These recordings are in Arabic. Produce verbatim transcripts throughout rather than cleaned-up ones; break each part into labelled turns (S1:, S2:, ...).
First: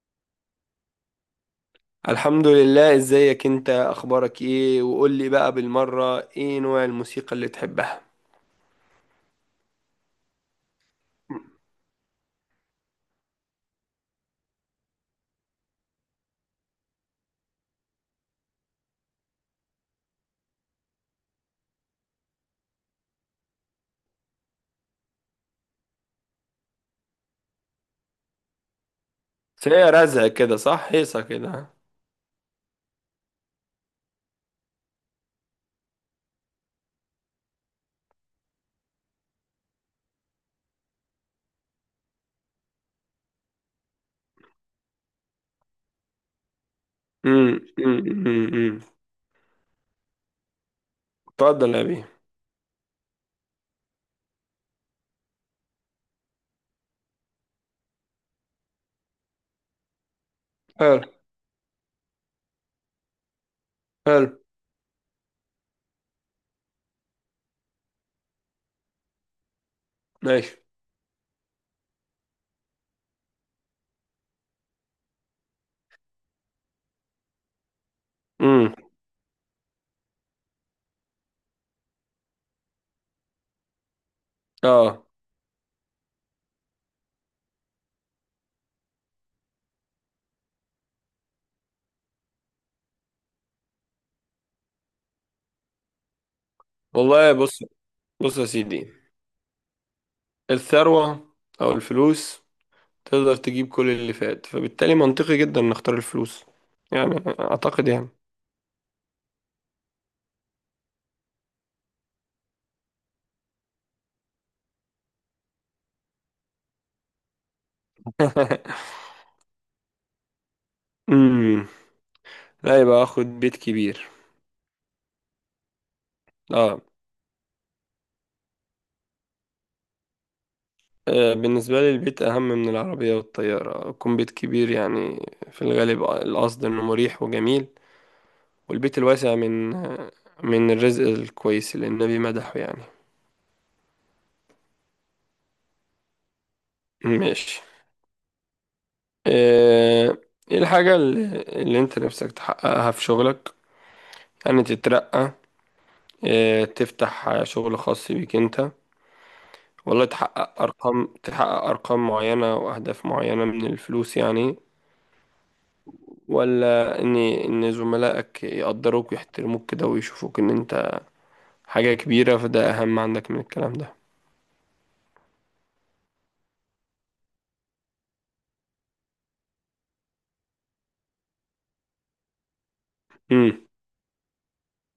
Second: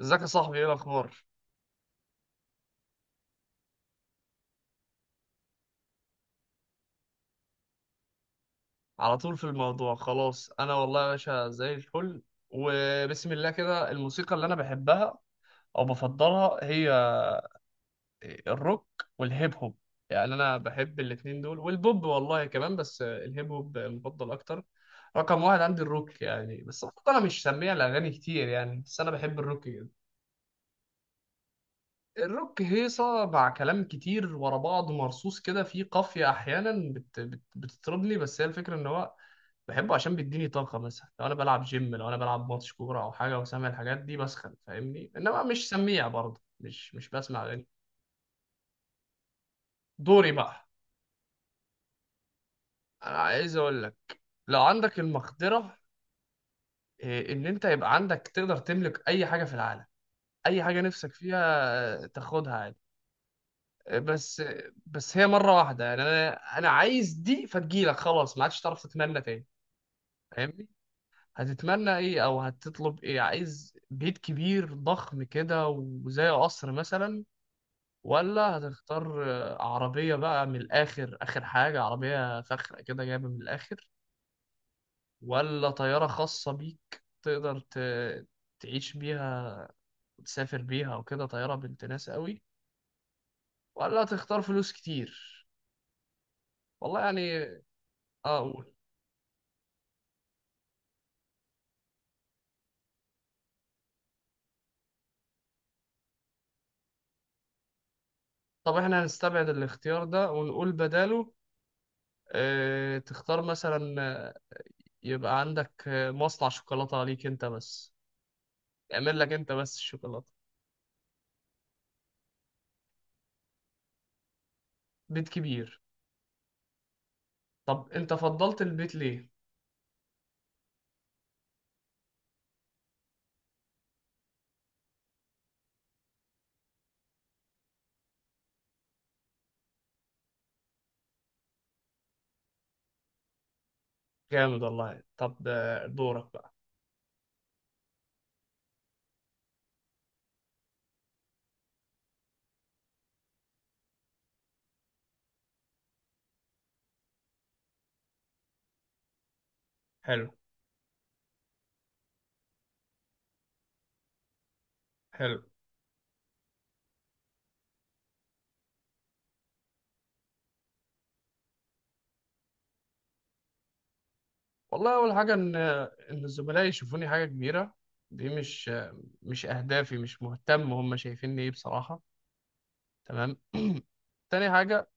S1: ازيك يا صاحبي؟ ايه الاخبار؟
S2: الحمد لله، ازيك انت؟ اخبارك ايه؟ وقول لي بقى بالمرة، ايه نوع الموسيقى اللي تحبها؟
S1: على طول في الموضوع خلاص. انا والله يا باشا زي الفل، وبسم الله كده الموسيقى اللي انا بحبها او بفضلها هي الروك والهيب هوب. يعني انا بحب الاتنين دول والبوب والله كمان، بس الهيب هوب مفضل اكتر. رقم واحد عندي الروك يعني، بس برضه انا مش سميع الاغاني كتير، يعني بس انا بحب الروك
S2: بس
S1: جدا.
S2: هي رزق كده، صح؟ هيصة كده.
S1: الروك هيصه مع كلام كتير ورا بعض مرصوص كده، فيه قافيه احيانا بت بت بتطربني، بس هي الفكره ان هو بحبه عشان بيديني طاقة. مثلا لو أنا بلعب جيم، لو أنا بلعب ماتش كورة أو حاجة وسامع الحاجات دي بسخن، فاهمني؟ إنما مش سميع برضه، مش مش بسمع
S2: امم.
S1: أغاني.
S2: امم. امم.
S1: دوري بقى.
S2: اتفضل يا بيه.
S1: أنا عايز أقول لك، لو عندك المقدرة إيه، إن أنت يبقى عندك تقدر تملك أي حاجة في العالم، أي حاجة
S2: حلو.
S1: نفسك فيها، آه، تاخدها عادي. آه،
S2: حلو.
S1: بس آه، بس هي مرة واحدة يعني. أنا أنا عايز دي فتجيلك خلاص، ما عادش تعرف تتمنى تاني،
S2: ماشي.
S1: فاهمني؟ هتتمنى ايه او هتطلب ايه؟ عايز بيت كبير ضخم كده وزي قصر مثلا، ولا
S2: امم.
S1: هتختار آه، عربية بقى من الآخر، آخر حاجة عربية فخرة كده جايبة من الآخر،
S2: اه،
S1: ولا طيارة خاصة بيك تقدر ت- تعيش بيها وتسافر بيها وكده، طيارة بنت ناس قوي، ولا هتختار فلوس كتير؟ والله
S2: والله
S1: يعني،
S2: بص،
S1: اه
S2: بص يا
S1: اقول.
S2: سيدي، الثروة او الفلوس تقدر تجيب كل اللي فات، فبالتالي منطقي جدا نختار الفلوس، يعني اعتقد يعني.
S1: طب احنا هنستبعد الاختيار ده ونقول بداله اه تختار مثلا يبقى عندك مصنع شوكولاتة ليك انت بس، يعمل لك انت بس الشوكولاتة.
S2: امم. لا، يبقى اخد بيت كبير.
S1: بيت كبير؟
S2: اه.
S1: طب انت فضلت البيت ليه؟
S2: آه، بالنسبة لي البيت أهم من العربية والطيارة، يكون بيت كبير يعني، في الغالب القصد إنه مريح وجميل، والبيت الواسع من آه، من الرزق الكويس اللي النبي مدحه يعني.
S1: جامد والله. طب آه، دورك بقى.
S2: ماشي. آه، إيه الحاجة اللي اللي أنت نفسك تحققها في شغلك، يعني تترقى، آه، تفتح شغل خاص بيك أنت، والله
S1: حلو،
S2: تحقق أرقام تحقق أرقام معينة وأهداف معينة من الفلوس يعني،
S1: حلو.
S2: ولا ان ان زملائك يقدروك ويحترموك كده ويشوفوك ان انت حاجة كبيرة، فده اهم عندك من الكلام ده؟
S1: والله اول حاجة ان ان الزملاء يشوفوني حاجة كبيرة دي مش مش اهدافي، مش مهتم هم شايفيني ايه بصراحة. تمام.
S2: امم.
S1: تاني حاجة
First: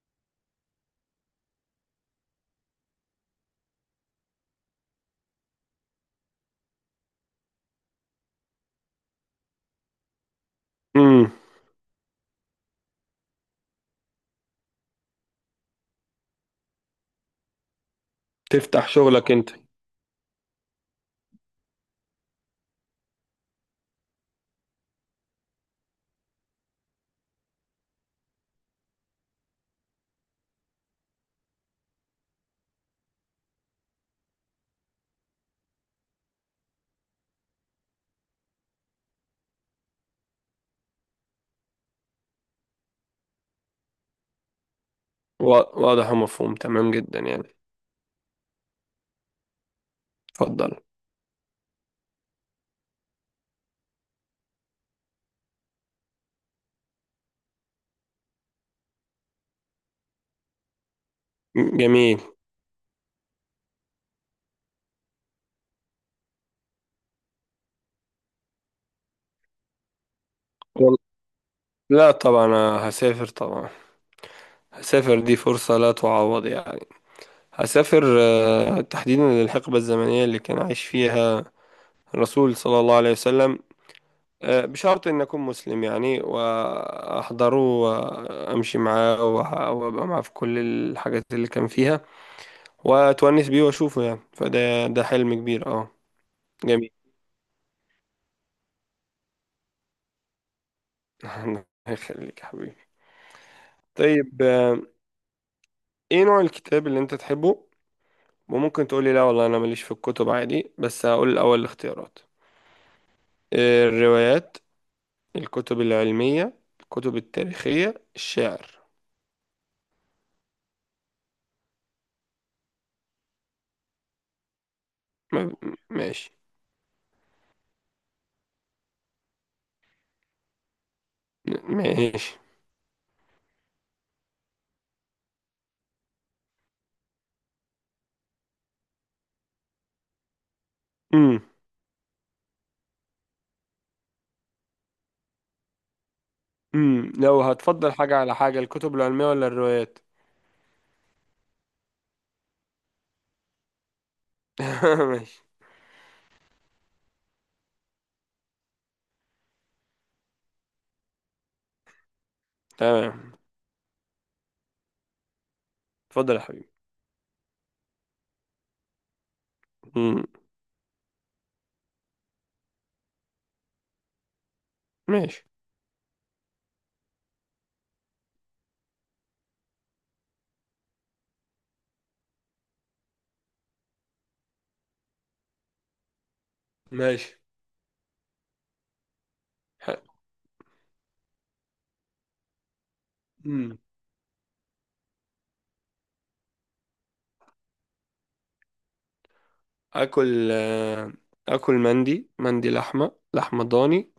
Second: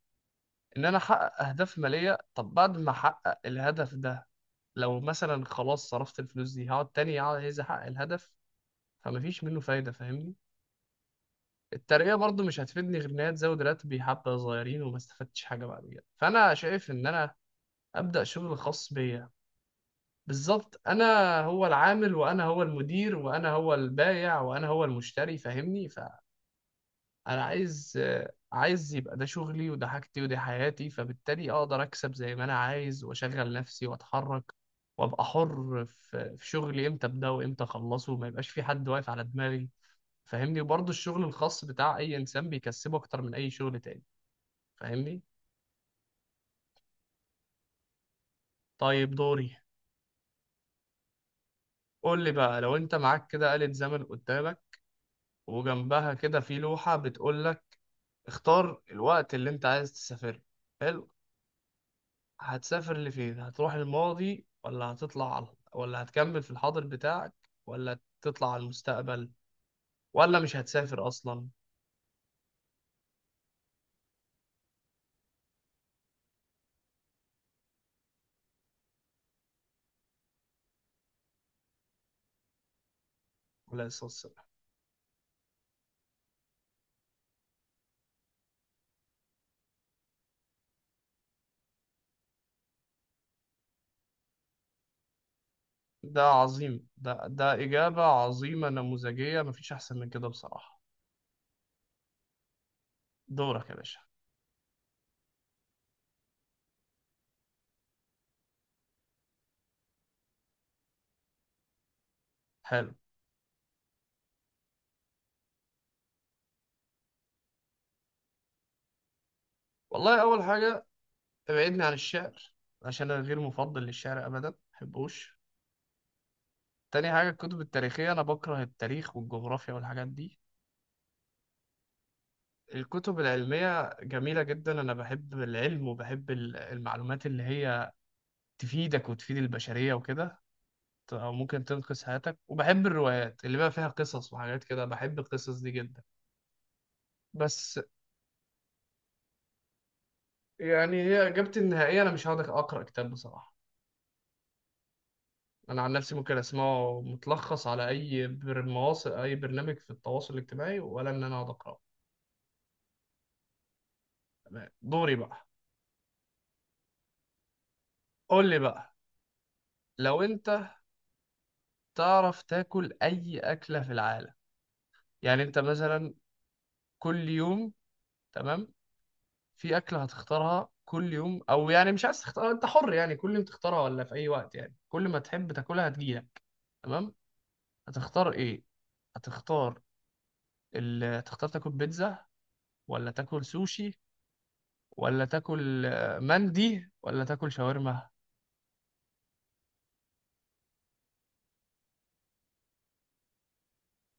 S1: ان انا احقق اهداف مالية. طب بعد ما احقق الهدف ده، لو مثلا خلاص صرفت الفلوس دي، هقعد تاني عايز احقق الهدف، فمفيش منه فايدة، فاهمني؟
S2: امم.
S1: الترقية برضو مش هتفيدني غير إن هي تزود راتبي حبة صغيرين وما استفدتش حاجة بعد كده، فأنا شايف إن أنا أبدأ شغل
S2: تفتح
S1: خاص بيا.
S2: شغلك انت.
S1: بالظبط، أنا هو العامل وأنا هو المدير وأنا هو البائع وأنا هو المشتري، فاهمني؟ فأنا عايز، آه، عايز يبقى ده شغلي وده حاجتي ودي حياتي، فبالتالي أقدر أكسب زي ما أنا عايز وأشغل نفسي وأتحرك وأبقى حر في في شغلي، إمتى أبدأ وإمتى أخلصه وما يبقاش في حد واقف على دماغي، فاهمني؟ وبرضه الشغل الخاص بتاع اي انسان بيكسبه اكتر من اي شغل تاني، فاهمني؟
S2: وا- واضح ومفهوم تمام جدا يعني.
S1: طيب، دوري.
S2: اتفضل.
S1: قول لي بقى، لو انت معاك كده آلة زمن قدامك، وجنبها كده في لوحة بتقول لك اختار الوقت اللي انت عايز تسافر له. حلو.
S2: جميل.
S1: هتسافر لفين؟ هتروح الماضي، ولا هتطلع على، ولا هتكمل في الحاضر بتاعك، ولا تطلع على المستقبل، ولا مش
S2: وال-
S1: هتسافر اصلا؟
S2: لا، طبعا أنا هسافر طبعا، هسافر، دي فرصة لا تعوض يعني. هسافر آه، تحديدا للحقبة الزمنية اللي كان عايش فيها الرسول صلى الله عليه وسلم.
S1: ولا الصلاة.
S2: آه، بشرط إن أكون مسلم يعني، وأحضره وأمشي معاه وأح- وأبقى معاه في كل الحاجات اللي كان فيها، وأتونس بيه وأشوفه يعني، فده ده حلم كبير، أه.
S1: ده عظيم،
S2: جميل.
S1: ده ده إجابة عظيمة نموذجية، مفيش أحسن من كده بصراحة.
S2: الله يخليك يا حبيبي.
S1: دورك يا باشا.
S2: طيب، آه، إيه نوع الكتاب اللي أنت تحبه؟ وممكن تقولي: لا والله أنا ماليش في الكتب، عادي. بس هقول الأول الاختيارات،
S1: حلو.
S2: آه، الروايات، الكتب العلمية، الكتب التاريخية، الشعر.
S1: والله أول حاجة ابعدني عن الشعر، عشان أنا غير مفضل للشعر أبدا، مبحبوش.
S2: ما- ماشي.
S1: تاني حاجة الكتب التاريخية، أنا بكره التاريخ والجغرافيا والحاجات دي.
S2: ماشي.
S1: الكتب العلمية جميلة جدا، أنا بحب العلم وبحب ال- المعلومات اللي هي تفيدك وتفيد البشرية وكده، ت- أو ممكن تنقذ حياتك. وبحب الروايات اللي بقى فيها قصص وحاجات كده، بحب القصص دي جدا.
S2: امم. لو
S1: بس
S2: هتفضل حاجة على حاجة، الكتب العلمية ولا الروايات؟
S1: يعني هي إجابتي النهائية، أنا مش هقدر أقرأ كتاب بصراحة.
S2: ماشي.
S1: انا عن نفسي ممكن اسمعه متلخص على اي بر- مواصل، اي برنامج في التواصل الاجتماعي، ولا ان انا اقعد اقراه.
S2: تمام.
S1: تمام. دوري بقى.
S2: اتفضل يا حبيبي.
S1: قول لي بقى، لو
S2: امم.
S1: انت تعرف تاكل اي اكله في العالم، يعني
S2: ماشي.
S1: انت مثلا كل يوم. تمام؟ في اكله هتختارها كل يوم؟ او يعني مش عايز تختار، انت حر يعني كل يوم تختارها ولا في اي وقت، يعني كل ما تحب تاكلها هتجيلك. تمام؟
S2: ماشي.
S1: هتختار ايه؟ هتختار
S2: حلو.
S1: ال... هتختار تاكل بيتزا، ولا تاكل
S2: امم.
S1: سوشي، ولا تاكل آه، مندي، ولا تاكل شاورما؟
S2: اكل آه، اكل مندي، مندي لحمة، لحمة ضاني،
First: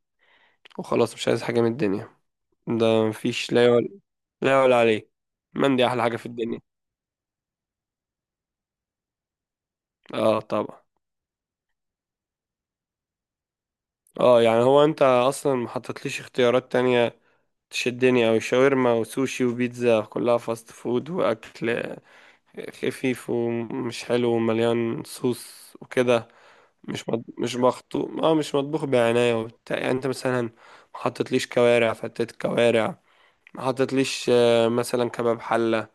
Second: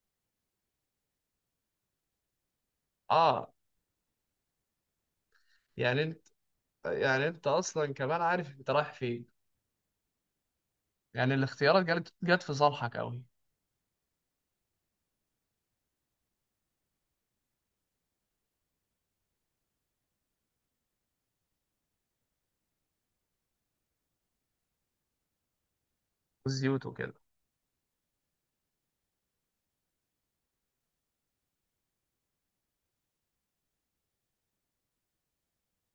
S2: وخلاص مش عايز حاجة من الدنيا. ده
S1: اه.
S2: مفيش، لا يعلى لا يعلى عليه. مندي
S1: يعني
S2: احلى حاجة
S1: انت،
S2: في الدنيا.
S1: يعني انت اصلا كمان عارف انت رايح فين.
S2: اه، طبعا.
S1: يعني الاختيارات جت جت في صالحك قوي.
S2: اه، يعني هو انت اصلا ما حطيتليش اختيارات تانية تشدني، او شاورما وسوشي وبيتزا، كلها فاست فود واكل خفيف ومش حلو ومليان صوص وكده.
S1: والزيوت
S2: مش
S1: وكده.
S2: مط... مش مخطوط اه مش مطبوخ بعناية وبتاع. يعني انت مثلا ما حطيتليش كوارع، فتت كوارع، ما حطيتليش آه، مثلا كباب حلة،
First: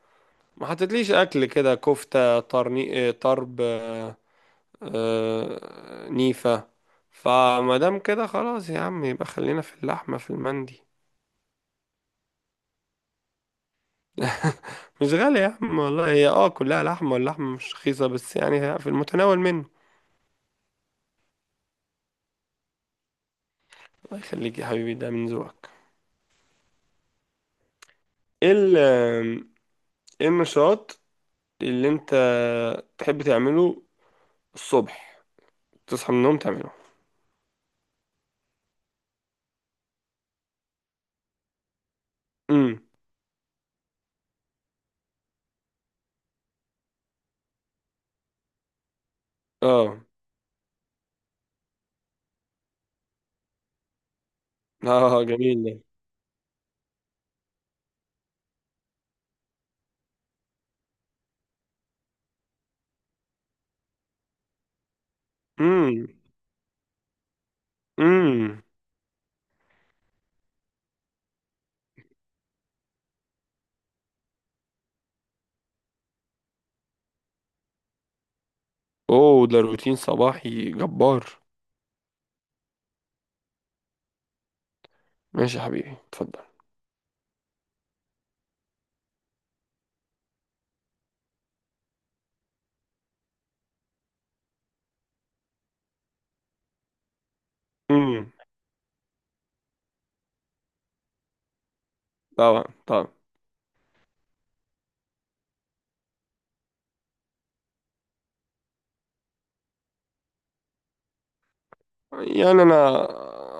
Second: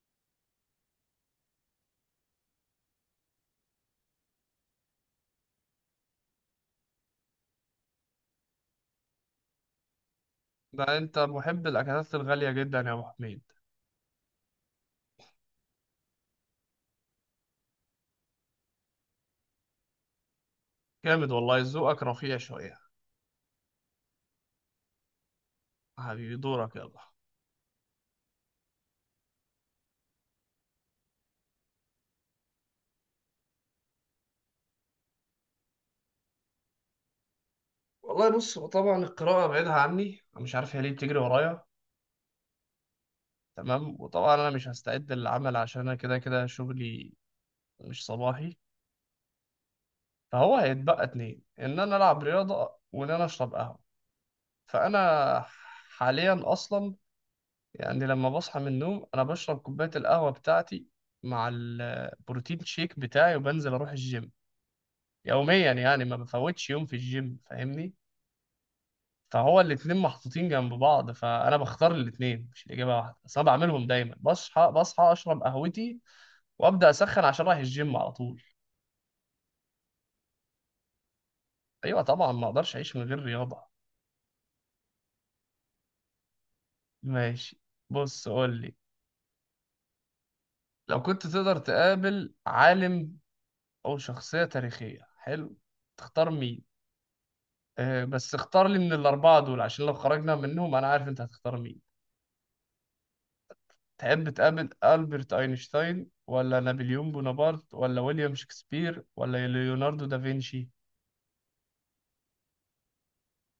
S2: ما حطيتليش اكل كده، كفتة، طرني... آه، طرب آه، آه، نيفة. فما دام كده، خلاص يا عم، يبقى خلينا في اللحمة، في المندي.
S1: ده انت محب الاكلات الغاليه جدا يا ابو حميد.
S2: مش غالي يا عم والله، هي اه كلها لحمة، واللحمة مش رخيصة بس يعني في المتناول منه.
S1: جامد والله، ذوقك رفيع شويه.
S2: الله يخليك يا حبيبي، ده من ذوقك.
S1: حبيبي، دورك يلا.
S2: ايه ال- ايه النشاط اللي انت تحب تعمله الصبح؟ تصحى من النوم تعمله.
S1: والله بص، هو طبعا القراءه بعيدها عني، أنا مش عارف هي ليه بتجري ورايا.
S2: امم.
S1: تمام. وطبعا انا مش هستعد للعمل عشان انا كده كده شغلي مش صباحي.
S2: اه.
S1: فهو هيتبقى اتنين، ان انا العب رياضه وان انا اشرب قهوه، فأنا
S2: اه، جميل ده.
S1: حاليا أصلا، يعني لما بصحى من النوم، أنا بشرب كوباية القهوة بتاعتي مع البروتين شيك بتاعي، وبنزل أروح الجيم، يوميا يعني،
S2: امم.
S1: ما بفوتش يوم في الجيم، فاهمني؟
S2: امم.
S1: فهو الاتنين محطوطين جنب بعض، فأنا بختار الاتنين، مش الإجابة واحدة بس، أنا بعملهم دايما. بصحى بصحى أشرب قهوتي، وأبدأ أسخن عشان رايح الجيم على طول.
S2: اوه، ده روتين صباحي جبار.
S1: أيوة طبعا، ما أقدرش أعيش من غير رياضة.
S2: ماشي يا حبيبي، اتفضل.
S1: ماشي، بص قول لي، لو كنت تقدر تقابل عالم أو شخصية تاريخية، حلو؟ تختار مين؟ آه
S2: امم.
S1: بس اختار لي من الأربعة دول، عشان لو خرجنا منهم أنا عارف أنت هتختار مين.
S2: طبعا، طبعا.
S1: تحب تقابل ألبرت أينشتاين، ولا نابليون بونابرت، ولا ويليام شكسبير، ولا ليوناردو دافنشي؟
S2: يعني انا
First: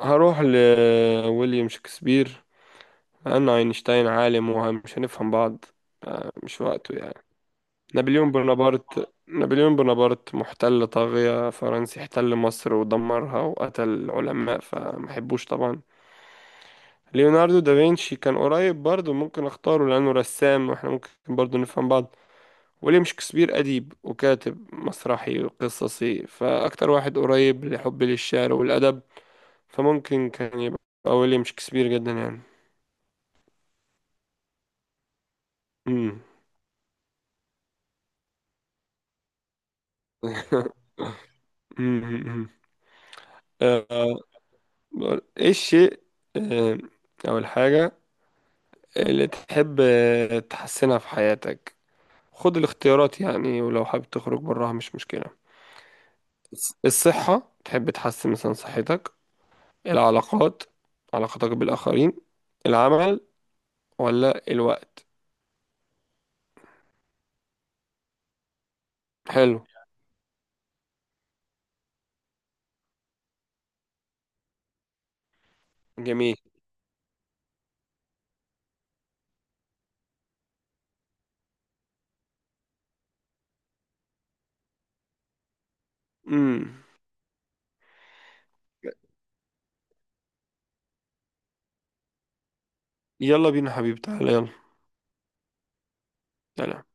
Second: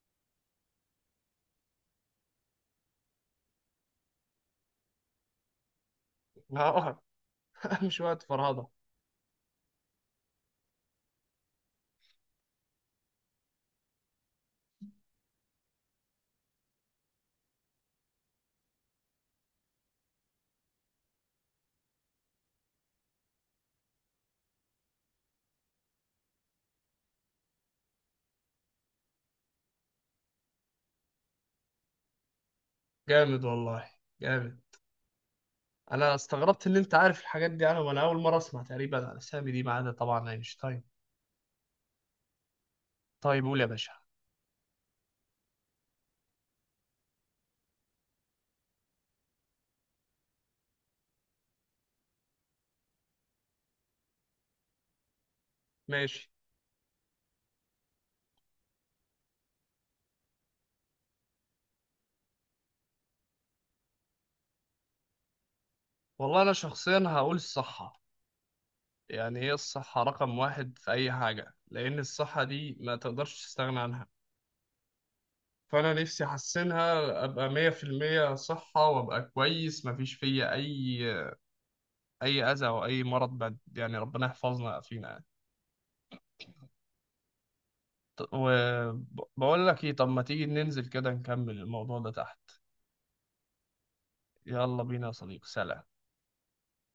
S2: هروح لويليام شكسبير، لانه اينشتاين عالم ومش هنفهم بعض، آه، مش وقته
S1: آه.
S2: يعني.
S1: مش وقت
S2: نابليون
S1: فرهضة.
S2: بونابرت نابليون بونابرت محتل طاغية فرنسي، احتل مصر ودمرها وقتل العلماء، فمحبوش طبعا. ليوناردو دافنشي كان قريب برضه، ممكن اختاره لأنه رسام واحنا ممكن برضه نفهم بعض. ويليام شكسبير أديب وكاتب مسرحي وقصصي، فأكتر واحد قريب لحبي للشعر والأدب، فممكن كان يبقى ويليام شكسبير، جدا يعني.
S1: جامد والله، جامد. أنا
S2: مم.
S1: استغربت إن أنت عارف الحاجات دي، أنا وأنا أول مرة أسمع تقريبا عن الأسامي دي، ما عدا طبعا أينشتاين.
S2: مم.
S1: طيب قول يا
S2: آه،
S1: باشا.
S2: بقول- ايه الشيء، آه، أول حاجة اللي تحب تحسنها في حياتك؟ خد الاختيارات يعني، ولو حابب تخرج براها مش مشكلة.
S1: ماشي.
S2: بس- الصحة، تحب تحسن مثلا صحتك، العلاقات، علاقتك بالآخرين، العمل، ولا الوقت؟
S1: والله أنا شخصيا هقول الصح، يعني هي
S2: حلو.
S1: الصحة رقم واحد في أي حاجة، لأن الصحة دي ما تقدرش تستغنى عنها. فأنا نفسي
S2: جميل.
S1: أحسنها، أبقى مية في المية صحة، وأبقى كويس مفيش فيا أي أي أذى أو أي مرض بعد، يعني ربنا يحفظنا فينا يعني.
S2: امم.
S1: وبقول لك إيه، طب ما تيجي ننزل كده نكمل الموضوع ده تحت.
S2: يلا بينا حبيبي، تعالى يلا.
S1: يلا بينا يا صديقي، سلام.
S2: سلام.